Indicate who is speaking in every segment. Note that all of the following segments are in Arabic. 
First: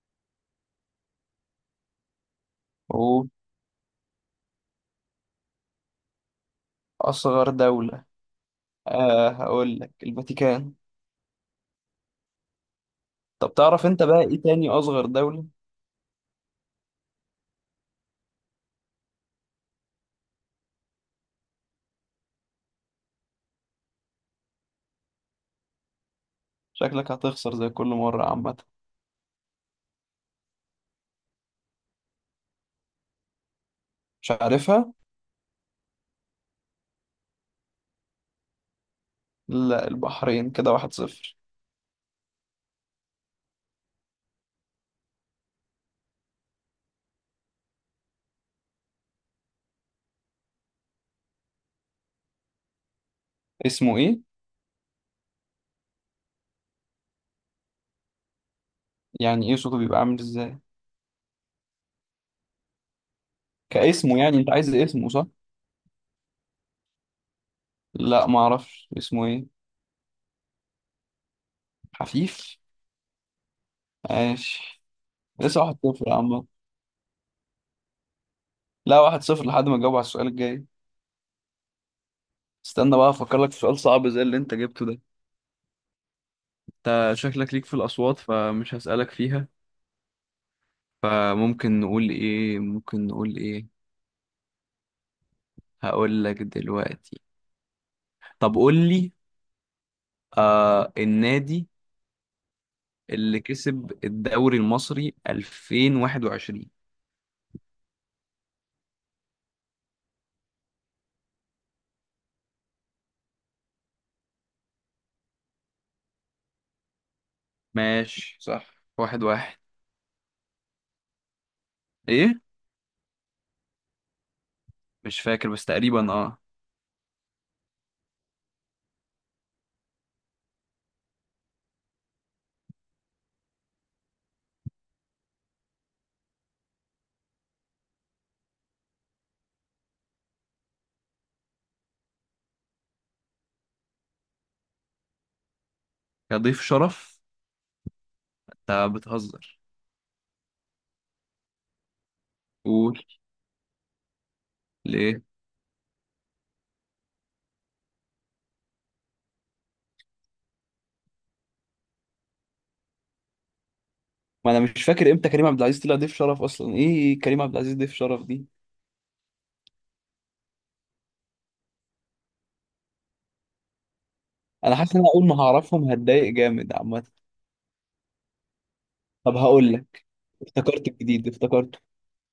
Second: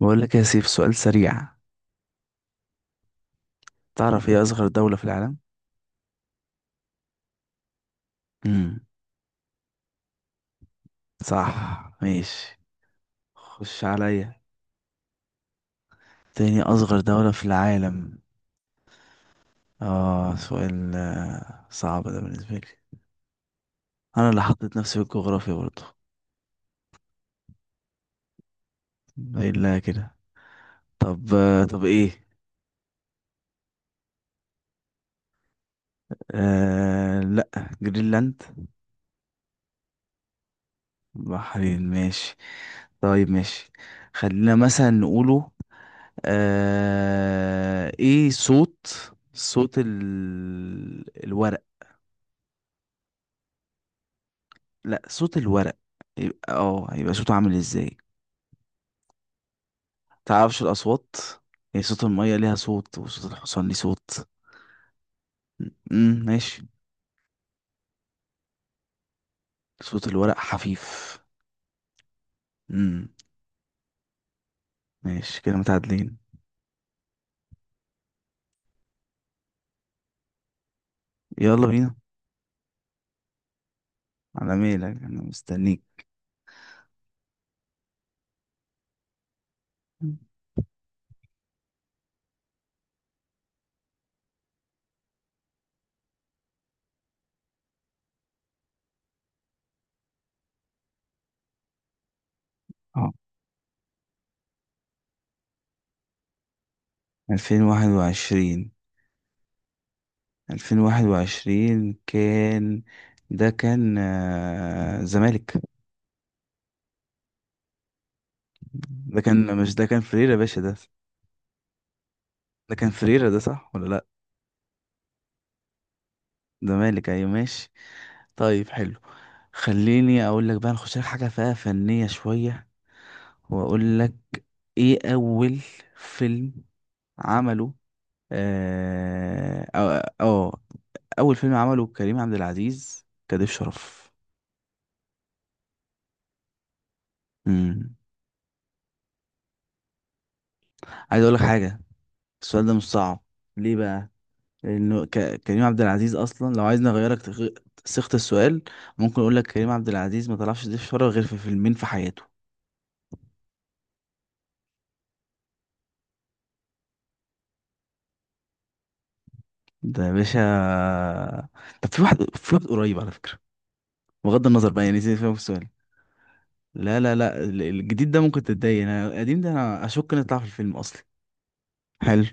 Speaker 1: بقول لك يا سيف سؤال سريع.
Speaker 2: أوه.
Speaker 1: تعرف ايه اصغر دولة في العالم؟
Speaker 2: أصغر دولة.
Speaker 1: امم
Speaker 2: هقول لك الفاتيكان.
Speaker 1: صح. ماشي.
Speaker 2: طب
Speaker 1: خش
Speaker 2: تعرف أنت بقى
Speaker 1: عليا.
Speaker 2: إيه تاني أصغر دولة؟
Speaker 1: تاني اصغر دولة في العالم. اه سؤال صعب ده بالنسبة لي. انا اللي حطيت نفسي في الجغرافيا برضه.
Speaker 2: شكلك هتخسر زي كل مرة عامة.
Speaker 1: الا كده. طب طب ايه.
Speaker 2: مش عارفها؟
Speaker 1: لا. جرينلاند.
Speaker 2: لا، البحرين، كده واحد صفر.
Speaker 1: بحرين ماشي. طيب ماشي. خلينا مثلا نقوله. ايه صوت. صوت ال... الورق.
Speaker 2: اسمه إيه؟
Speaker 1: لا صوت الورق. يبقى هيبقى صوته عامل ازاي؟
Speaker 2: يعني إيه صوته بيبقى عامل إزاي؟
Speaker 1: تعرفش الاصوات؟ يعني صوت المية ليها صوت، وصوت الحصان ليه
Speaker 2: كاسمه
Speaker 1: صوت.
Speaker 2: يعني؟ أنت عايز اسمه صح؟
Speaker 1: ماشي.
Speaker 2: لا، معرفش اسمه إيه؟
Speaker 1: صوت الورق حفيف.
Speaker 2: حفيف؟
Speaker 1: امم
Speaker 2: ماشي.
Speaker 1: ماشي كده
Speaker 2: لسه واحد صفر يا
Speaker 1: متعادلين.
Speaker 2: عم. لا، واحد صفر لحد ما أجاوب على السؤال الجاي.
Speaker 1: يلا بينا.
Speaker 2: استنى بقى أفكر لك في سؤال صعب زي اللي أنت
Speaker 1: على
Speaker 2: جبته ده.
Speaker 1: ميلك انا مستنيك.
Speaker 2: أنت شكلك ليك في الأصوات، فمش هسألك فيها.
Speaker 1: مم.
Speaker 2: فممكن نقول ايه، ممكن نقول ايه. هقول لك دلوقتي. طب قول لي، النادي
Speaker 1: اه،
Speaker 2: اللي كسب الدوري المصري 2021.
Speaker 1: 2021 2021 كان. ده كان زمالك.
Speaker 2: ماشي، صح،
Speaker 1: ده
Speaker 2: واحد
Speaker 1: كان
Speaker 2: واحد.
Speaker 1: مش ده كان فريرة يا باشا ده.
Speaker 2: ايه؟
Speaker 1: ده كان فريرة، ده صح ولا لا؟
Speaker 2: مش فاكر بس تقريبا،
Speaker 1: زمالك ايوه ماشي. طيب حلو. خليني اقول لك بقى نخش لك حاجه فيها فنيه شويه، واقول لك ايه اول فيلم عمله. اه اه آه، اول فيلم عمله كريم عبد العزيز كضيف شرف.
Speaker 2: يا ضيف شرف.
Speaker 1: امم
Speaker 2: انت بتهزر.
Speaker 1: عايز اقول لك حاجه. السؤال ده مش
Speaker 2: قول.
Speaker 1: صعب. ليه بقى؟ لانه
Speaker 2: ليه؟
Speaker 1: كريم عبد العزيز اصلا لو عايز نغيرك صيغه السؤال. ممكن اقول لك كريم عبد العزيز ما طلعش ضيف شرف غير في فيلمين في حياته.
Speaker 2: ما انا مش فاكر امتى كريم عبد العزيز طلع ضيف شرف اصلا، ايه كريم عبد العزيز ضيف شرف دي.
Speaker 1: ده يا باشا. طب في واحد قريب على فكره. بغض النظر
Speaker 2: انا
Speaker 1: بقى،
Speaker 2: حاسس ان
Speaker 1: يعني
Speaker 2: انا
Speaker 1: سيب
Speaker 2: اول
Speaker 1: فيها
Speaker 2: ما
Speaker 1: السؤال.
Speaker 2: هعرفهم هتضايق جامد
Speaker 1: لا
Speaker 2: عامه.
Speaker 1: لا لا، الجديد ده ممكن تتضايق، انا
Speaker 2: طب
Speaker 1: القديم ده
Speaker 2: هقول
Speaker 1: انا
Speaker 2: لك،
Speaker 1: اشك نطلع في الفيلم
Speaker 2: افتكرت
Speaker 1: اصلا.
Speaker 2: الجديد، افتكرته.
Speaker 1: حلو.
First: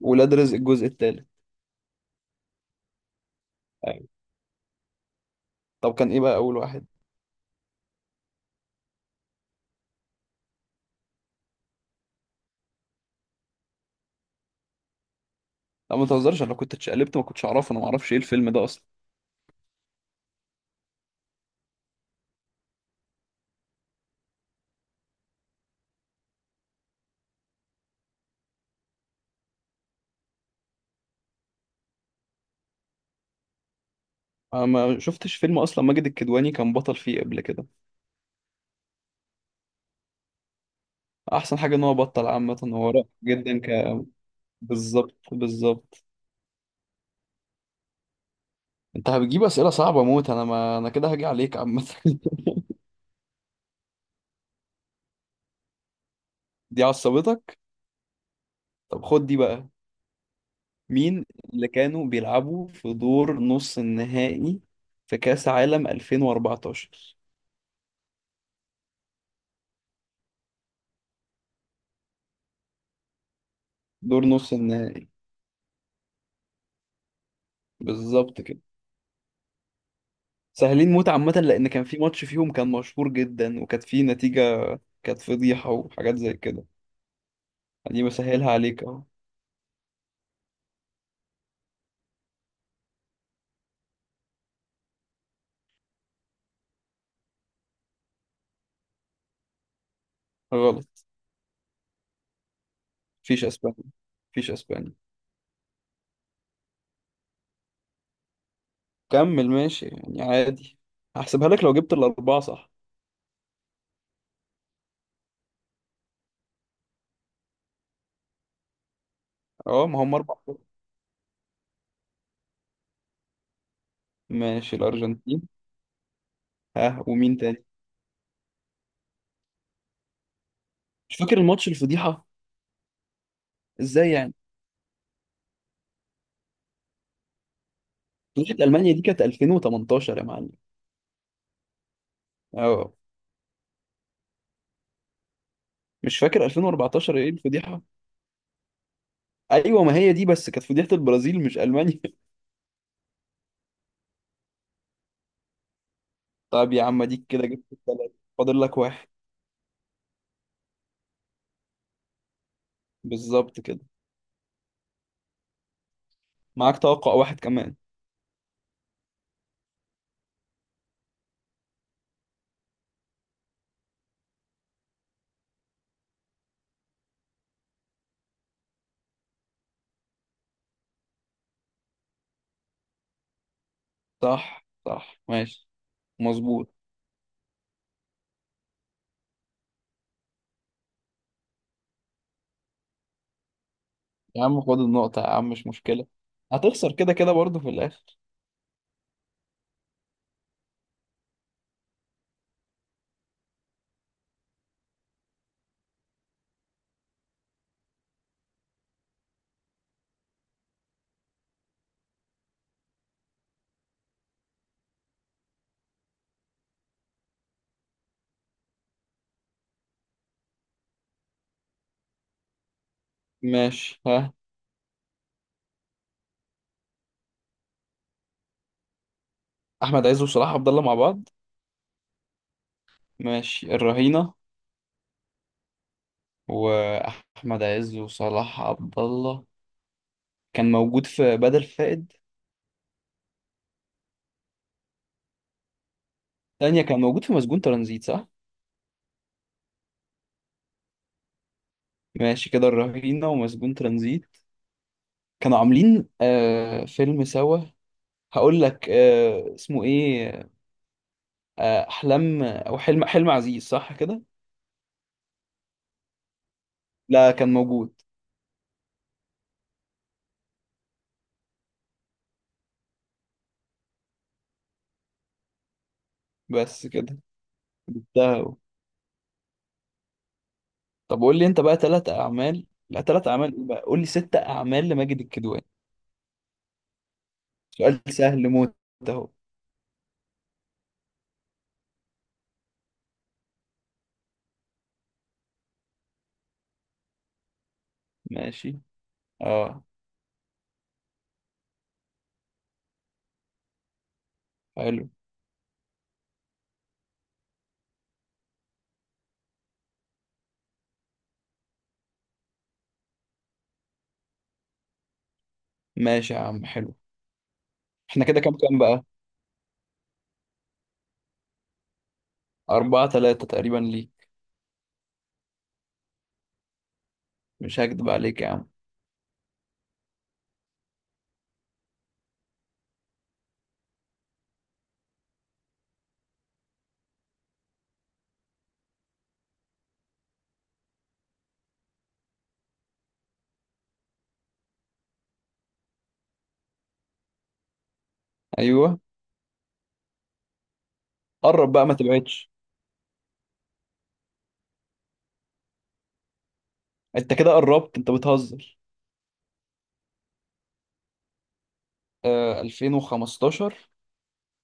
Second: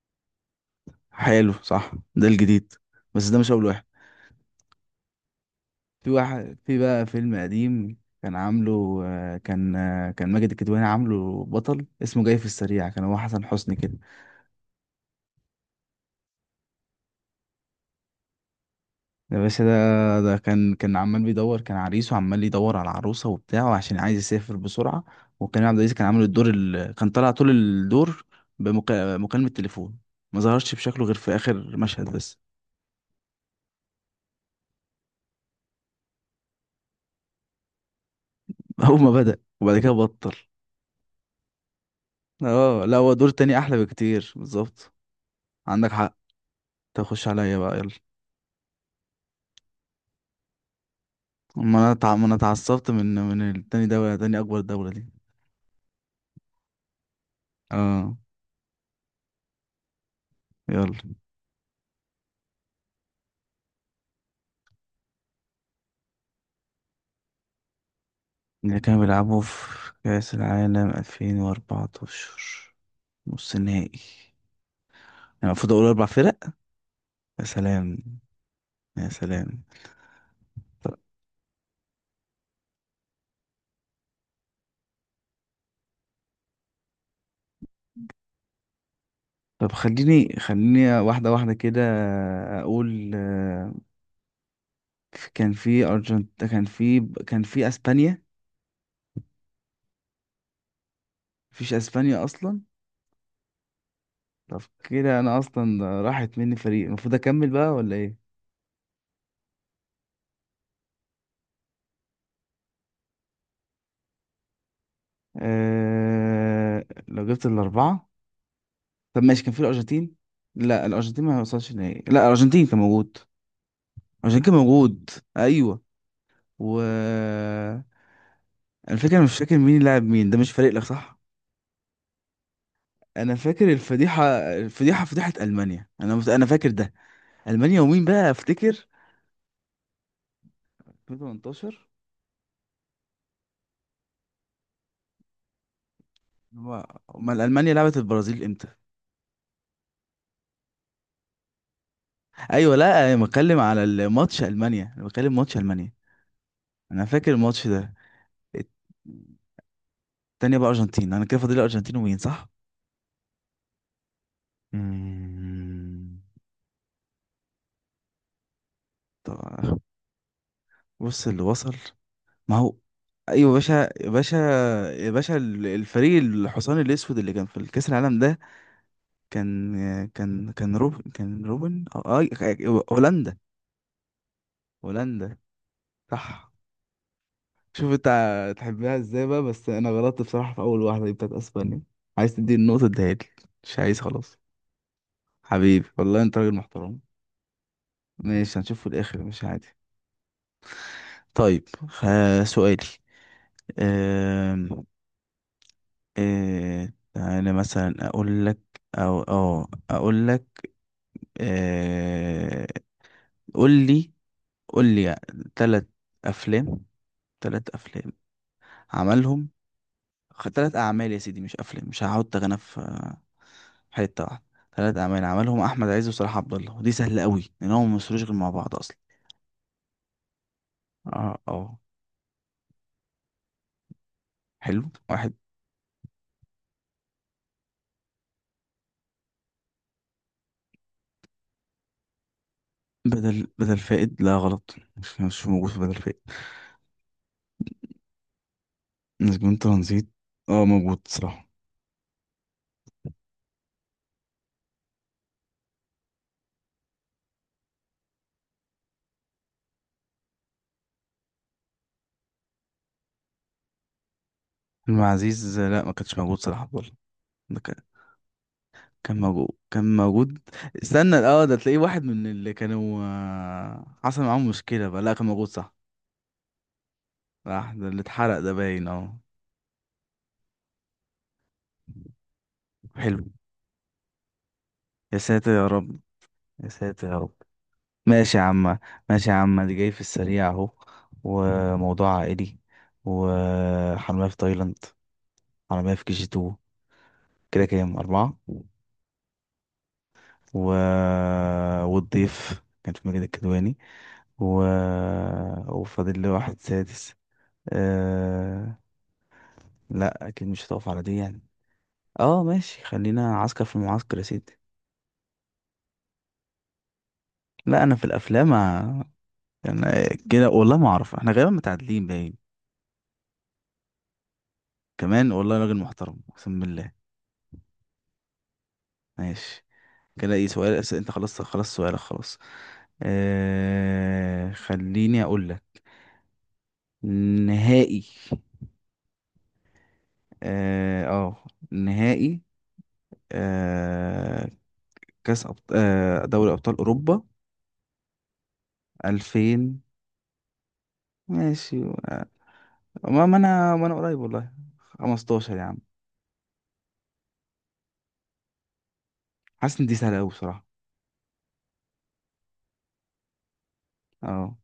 Speaker 2: ولاد رزق الجزء الثالث.
Speaker 1: حلو صح ده الجديد. بس ده مش اول واحد.
Speaker 2: طب
Speaker 1: في
Speaker 2: كان ايه بقى اول
Speaker 1: واحد، في
Speaker 2: واحد؟
Speaker 1: بقى فيلم قديم كان عامله، كان ماجد الكدواني عامله بطل، اسمه جاي في السريع، كان هو حسن حسني كده.
Speaker 2: لا ما تهزرش، انا لو كنت اتشقلبت ما كنتش اعرفه، انا ما اعرفش ايه الفيلم ده اصلا.
Speaker 1: ده باشا. ده كان عمال بيدور، كان عريس وعمال يدور على العروسة وبتاع عشان عايز يسافر بسرعة. وكان عبد العزيز كان عامل كان طالع طول الدور بمكالمة تليفون. ما ظهرش بشكله غير في آخر مشهد بس.
Speaker 2: انا ما شفتش فيلم اصلا ماجد الكدواني كان بطل فيه قبل كده.
Speaker 1: أول ما بدأ، وبعد كده بطل.
Speaker 2: احسن حاجه ان هو بطل، عامه
Speaker 1: اه
Speaker 2: هو
Speaker 1: لا
Speaker 2: رائع
Speaker 1: هو دور تاني
Speaker 2: جدا ك...
Speaker 1: أحلى بكتير بالظبط.
Speaker 2: بالظبط
Speaker 1: عندك
Speaker 2: بالظبط.
Speaker 1: حق. تخش عليا بقى يلا.
Speaker 2: انت هتجيب اسئله صعبه موت، انا ما انا كده هاجي عليك
Speaker 1: ما
Speaker 2: عامه.
Speaker 1: أنا ما أنا اتعصبت من التاني دولة، تاني أكبر دولة دي.
Speaker 2: دي عصبتك؟
Speaker 1: اه.
Speaker 2: طب خد دي بقى.
Speaker 1: يلا.
Speaker 2: مين اللي كانوا بيلعبوا في دور نص النهائي في كاس عالم 2014؟
Speaker 1: اللي كانوا بيلعبوا في كأس العالم 2014، نص نهائي.
Speaker 2: دور نص النهائي،
Speaker 1: انا المفروض اقول اربع فرق؟ يا سلام.
Speaker 2: بالظبط كده.
Speaker 1: يا سلام.
Speaker 2: سهلين
Speaker 1: طب
Speaker 2: موت عامة، لأن كان في ماتش فيهم كان مشهور جدا وكانت فيه نتيجة، كانت فضيحة وحاجات زي كده. دي بسهلها عليك أهو.
Speaker 1: طب خليني واحده واحده كده، اقول كان في كان في اسبانيا.
Speaker 2: غلط.
Speaker 1: مفيش اسبانيا اصلا؟
Speaker 2: مفيش أسبانيا. مفيش
Speaker 1: طب
Speaker 2: أسبانيا.
Speaker 1: كده انا اصلا راحت مني فريق، المفروض اكمل بقى ولا ايه؟
Speaker 2: كمل ماشي يعني عادي. هحسبها لك لو جبت الأربعة صح.
Speaker 1: لو جبت الاربعه. طب ماشي، كان في
Speaker 2: أه، ما
Speaker 1: الارجنتين.
Speaker 2: هم أربعة.
Speaker 1: لا الارجنتين ما وصلش نهائي، لا الارجنتين كان موجود. الارجنتين كان
Speaker 2: ماشي،
Speaker 1: موجود.
Speaker 2: الأرجنتين.
Speaker 1: ايوه. و...
Speaker 2: ها، ومين تاني؟
Speaker 1: انا فاكر، مش فاكر مين لعب مين، ده مش فارق لك
Speaker 2: مش
Speaker 1: صح.
Speaker 2: فاكر الماتش الفضيحة.
Speaker 1: انا فاكر
Speaker 2: إزاي
Speaker 1: الفضيحه.
Speaker 2: يعني؟
Speaker 1: الفضيحه فضيحه المانيا، انا انا فاكر ده. المانيا، ومين بقى
Speaker 2: فضيحة
Speaker 1: افتكر.
Speaker 2: ألمانيا دي كانت 2018 يا معلم.
Speaker 1: 2018؟
Speaker 2: أه. مش فاكر
Speaker 1: هو
Speaker 2: 2014 إيه
Speaker 1: امال المانيا
Speaker 2: الفضيحة.
Speaker 1: لعبت البرازيل امتى؟
Speaker 2: أيوة، ما هي دي بس كانت فضيحة البرازيل مش ألمانيا.
Speaker 1: ايوه لا انا بتكلم على الماتش المانيا، انا بتكلم ماتش المانيا.
Speaker 2: طب يا عم
Speaker 1: انا
Speaker 2: اديك
Speaker 1: فاكر
Speaker 2: كده جبت
Speaker 1: الماتش ده.
Speaker 2: الثلاثة. فاضل
Speaker 1: الت-
Speaker 2: لك واحد.
Speaker 1: التانية بقى ارجنتين، انا كده فاضل الارجنتين ومين، صح؟
Speaker 2: بالظبط كده.
Speaker 1: مم.
Speaker 2: معاك توقع واحد كمان.
Speaker 1: طب بص اللي وصل. ما هو... ايوه يا باشا. يا باشا يا باشا، الفريق الحصان الاسود اللي كان في الكاس العالم ده، كان روبن آه، هولندا.
Speaker 2: صح، صح،
Speaker 1: هولندا.
Speaker 2: ماشي.
Speaker 1: صح.
Speaker 2: مظبوط.
Speaker 1: شوف انت تحبها ازاي بقى. بس انا غلطت بصراحة في اول واحدة دي بتاعت اسبانيا. عايز تدي النقطة اديها لي، مش عايز خلاص.
Speaker 2: يا عم خد النقطة يا عم، مش
Speaker 1: حبيبي
Speaker 2: مشكلة.
Speaker 1: والله انت راجل
Speaker 2: هتخسر
Speaker 1: محترم.
Speaker 2: كده كده برضه في الآخر.
Speaker 1: ماشي هنشوف في الاخر مش عادي. طيب سؤالي. أم... انا مثلا اقول لك، او اه اقول لك. أه... قول لي، قول لي ثلاث افلام. ثلاث افلام عملهم تلات أعمال يا سيدي مش أفلام، مش هحط غنى في في
Speaker 2: ماشي.
Speaker 1: حتة
Speaker 2: ها.
Speaker 1: واحدة. تلات أعمال عملهم أحمد عز وصلاح عبد الله، ودي سهلة قوي لأن هم ممثلوش غير مع بعض أصلا.
Speaker 2: أحمد عز وصلاح عبد الله مع بعض؟
Speaker 1: اه.
Speaker 2: ماشي، الرهينة.
Speaker 1: حلو. واحد.
Speaker 2: وأحمد عز وصلاح عبد الله كان موجود في بدل فائد.
Speaker 1: بدل فائد لا غلط، مش موجود في بدل فائد.
Speaker 2: تانية كان موجود في مسجون ترانزيت صح؟
Speaker 1: نسبين ترانزيت. اه موجود صراحة.
Speaker 2: ماشي، كده الرهينة ومسجون ترانزيت. كانوا عاملين فيلم سوا. هقول لك اسمه ايه، احلام او حلم عزيز صح كده.
Speaker 1: فيلم عزيز لا ما كانش موجود صلاح عبد الله.
Speaker 2: لا كان
Speaker 1: ده كان،
Speaker 2: موجود.
Speaker 1: كان موجود. استنى اه، ده تلاقيه واحد من اللي كانوا حصل معاهم مشكلة بقى، لا كان موجود صح.
Speaker 2: بس كده.
Speaker 1: راح ده اللي
Speaker 2: جبتها
Speaker 1: اتحرق ده
Speaker 2: أهو.
Speaker 1: باين اه.
Speaker 2: طب قول لي انت بقى ثلاث اعمال، لا
Speaker 1: حلو.
Speaker 2: ثلاث اعمال ايه بقى، قول لي ست اعمال
Speaker 1: يا
Speaker 2: لماجد
Speaker 1: ساتر
Speaker 2: الكدواني.
Speaker 1: يا رب. يا ساتر يا رب.
Speaker 2: سؤال
Speaker 1: ماشي يا
Speaker 2: سهل موت.
Speaker 1: عم.
Speaker 2: اهو.
Speaker 1: ماشي يا عم دي جاي في السريع اهو. وموضوع عائلي. وحرامية في تايلاند. حرامية في كي جي تو. كده كام أربعة
Speaker 2: ماشي. اه.
Speaker 1: والضيف كان في ماجد الكدواني. و...
Speaker 2: حلو.
Speaker 1: وفاضل لي واحد سادس. أه... لا أكيد مش هتقف على دي يعني. اه ماشي، خلينا عسكر في المعسكر يا سيدي.
Speaker 2: ماشي يا عم، حلو.
Speaker 1: لا أنا في
Speaker 2: احنا كده
Speaker 1: الأفلام.
Speaker 2: كام، كام بقى؟
Speaker 1: أنا كده والله ما أعرف، احنا غالبا متعادلين باين.
Speaker 2: أربعة ثلاثة تقريبا ليك.
Speaker 1: كمان والله راجل محترم اقسم بالله.
Speaker 2: مش هكدب عليك يا عم.
Speaker 1: ماشي. كده ايه سؤال انت خلصت خلاص؟ سؤالك خلاص. خليني اقول لك نهائي. اه آه، نهائي. آه كاس أبط... آه دوري ابطال اوروبا
Speaker 2: ايوه.
Speaker 1: 2000.
Speaker 2: قرب
Speaker 1: ماشي.
Speaker 2: بقى، ما
Speaker 1: آه،
Speaker 2: تبعدش.
Speaker 1: ما ما انا ما انا قريب والله. 15 يا عم.
Speaker 2: انت كده قربت، انت بتهزر.
Speaker 1: حاسس ان دي سهله قوي بصراحه.
Speaker 2: 2015.
Speaker 1: اه.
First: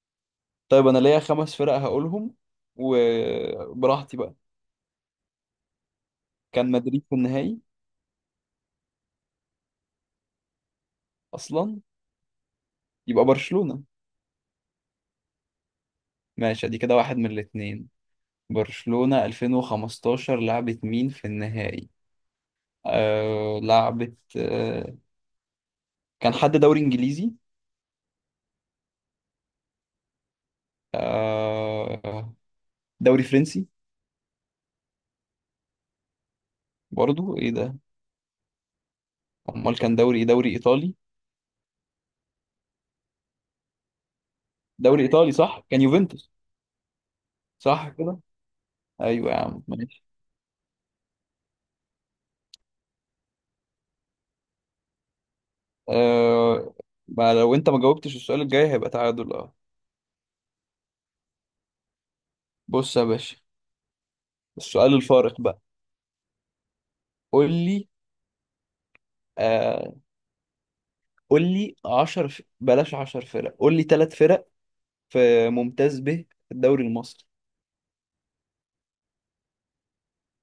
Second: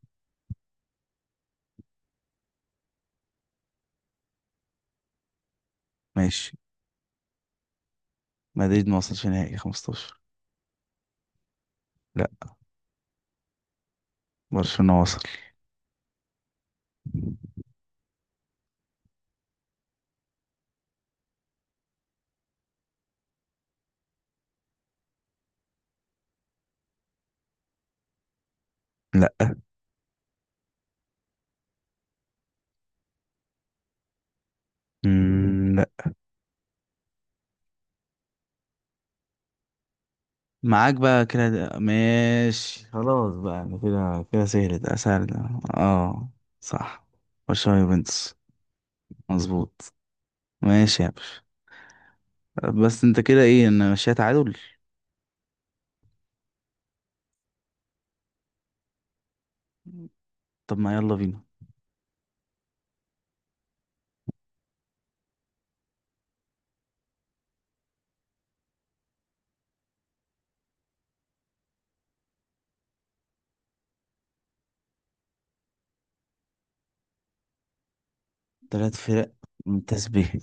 Speaker 2: طيب انا ليا خمس فرق هقولهم، وبراحتي بقى.
Speaker 1: ماشي.
Speaker 2: كان مدريد في النهائي
Speaker 1: مدريد ما وصلش نهائي 15
Speaker 2: اصلا؟
Speaker 1: لا.
Speaker 2: يبقى برشلونة.
Speaker 1: برشلونه وصل.
Speaker 2: ماشي، ادي كده واحد من الاتنين. برشلونة 2015 لعبت مين في النهائي؟ لعبت، كان حد دوري انجليزي؟
Speaker 1: لا.
Speaker 2: آه. دوري فرنسي؟
Speaker 1: لا.
Speaker 2: برضو ايه ده؟ امال كان دوري ايه، دوري
Speaker 1: معاك
Speaker 2: ايطالي؟
Speaker 1: بقى كده، ماشي خلاص بقى، يعني كده كده سهلت
Speaker 2: دوري
Speaker 1: اسهل
Speaker 2: ايطالي،
Speaker 1: ده.
Speaker 2: صح، كان
Speaker 1: اه.
Speaker 2: يوفنتوس.
Speaker 1: صح. برشلونة
Speaker 2: صح كده.
Speaker 1: يوفنتوس.
Speaker 2: ايوه يا عم
Speaker 1: مظبوط.
Speaker 2: ماشي.
Speaker 1: ماشي يا باشا. بس انت كده ايه، انا ماشيها تعادل.
Speaker 2: آه. ما لو انت ما جاوبتش السؤال الجاي هيبقى تعادل اه.
Speaker 1: طب ما يلا بينا.
Speaker 2: بص يا باشا، السؤال الفارق بقى. قول لي، آه قول لي 10 بلاش، 10 فرق، قول لي ثلاث فرق في ممتاز به في الدوري المصري.
Speaker 1: تلات فرق ممتاز به.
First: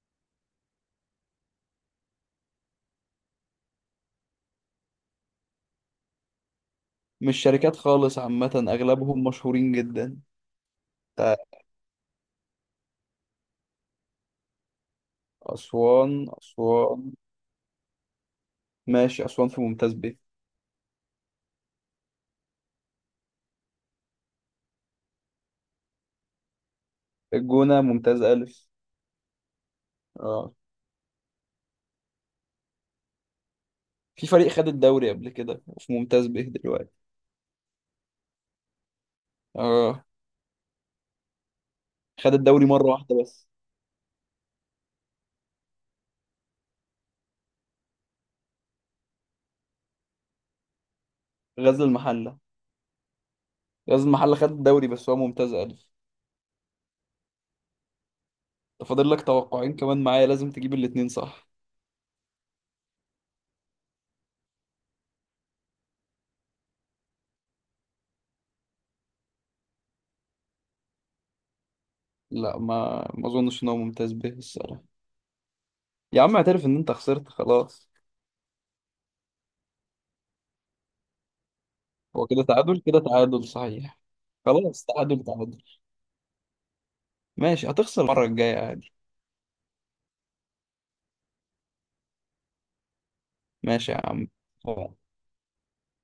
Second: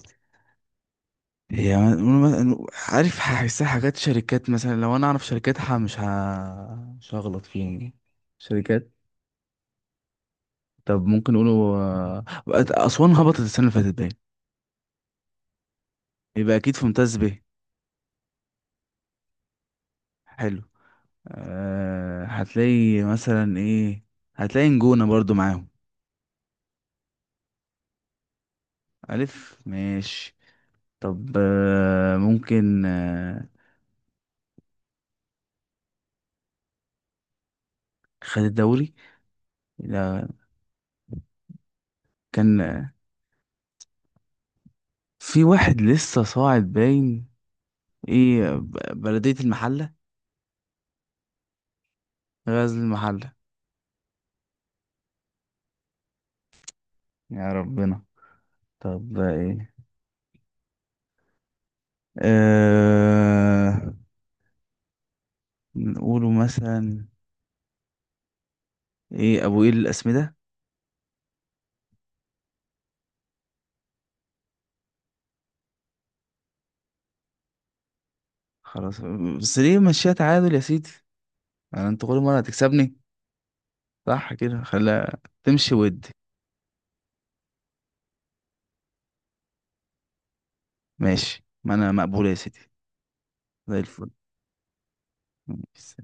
Speaker 1: هي عارف هحسها حاجات شركات مثلا، لو انا اعرف شركاتها مش
Speaker 2: مش
Speaker 1: هغلط فيها
Speaker 2: شركات
Speaker 1: يعني.
Speaker 2: خالص عامة،
Speaker 1: شركات.
Speaker 2: أغلبهم مشهورين جدا.
Speaker 1: طب ممكن
Speaker 2: تا-
Speaker 1: نقوله آه، اسوان هبطت السنة اللي فاتت باين،
Speaker 2: أسوان،
Speaker 1: يبقى اكيد في
Speaker 2: أسوان.
Speaker 1: ممتاز به.
Speaker 2: ماشي، أسوان في ممتاز به.
Speaker 1: حلو. أه هتلاقي مثلا ايه، هتلاقي نجونة برضو معاهم.
Speaker 2: الجونة ممتاز ألف.
Speaker 1: ألف ماشي.
Speaker 2: اه.
Speaker 1: طب أه ممكن أه
Speaker 2: في فريق خد الدوري قبل كده وفي ممتاز به دلوقتي.
Speaker 1: خد الدوري؟
Speaker 2: اه
Speaker 1: لا.
Speaker 2: خد
Speaker 1: كان
Speaker 2: الدوري مرة واحدة بس.
Speaker 1: في واحد لسه صاعد باين. ايه ب- بلدية المحلة.
Speaker 2: غزل المحلة.
Speaker 1: غزل المحلة.
Speaker 2: غزل المحلة خد الدوري بس هو ممتاز ألف.
Speaker 1: يا ربنا.
Speaker 2: فاضل
Speaker 1: طب
Speaker 2: لك
Speaker 1: ده ايه؟
Speaker 2: توقعين كمان معايا، لازم تجيب الاتنين صح.
Speaker 1: أه نقوله مثلا ايه، ابو ايه الاسمدة.
Speaker 2: لا، ما اظنش ان هو ممتاز به الصراحه. يا عم اعترف ان انت خسرت خلاص.
Speaker 1: خلاص. بس ليه ماشية تعادل يا سيدي؟ انا انت كل
Speaker 2: هو
Speaker 1: مرة
Speaker 2: كده تعادل،
Speaker 1: هتكسبني.
Speaker 2: كده تعادل صحيح.
Speaker 1: صح كده
Speaker 2: خلاص،
Speaker 1: خليها
Speaker 2: تعادل تعادل.
Speaker 1: تمشي ود.
Speaker 2: ماشي، هتخسر المره الجايه عادي.
Speaker 1: ماشي ما انا مقبولة يا سيدي. زي
Speaker 2: ماشي يا
Speaker 1: الفل.
Speaker 2: عم.
Speaker 1: ماشي.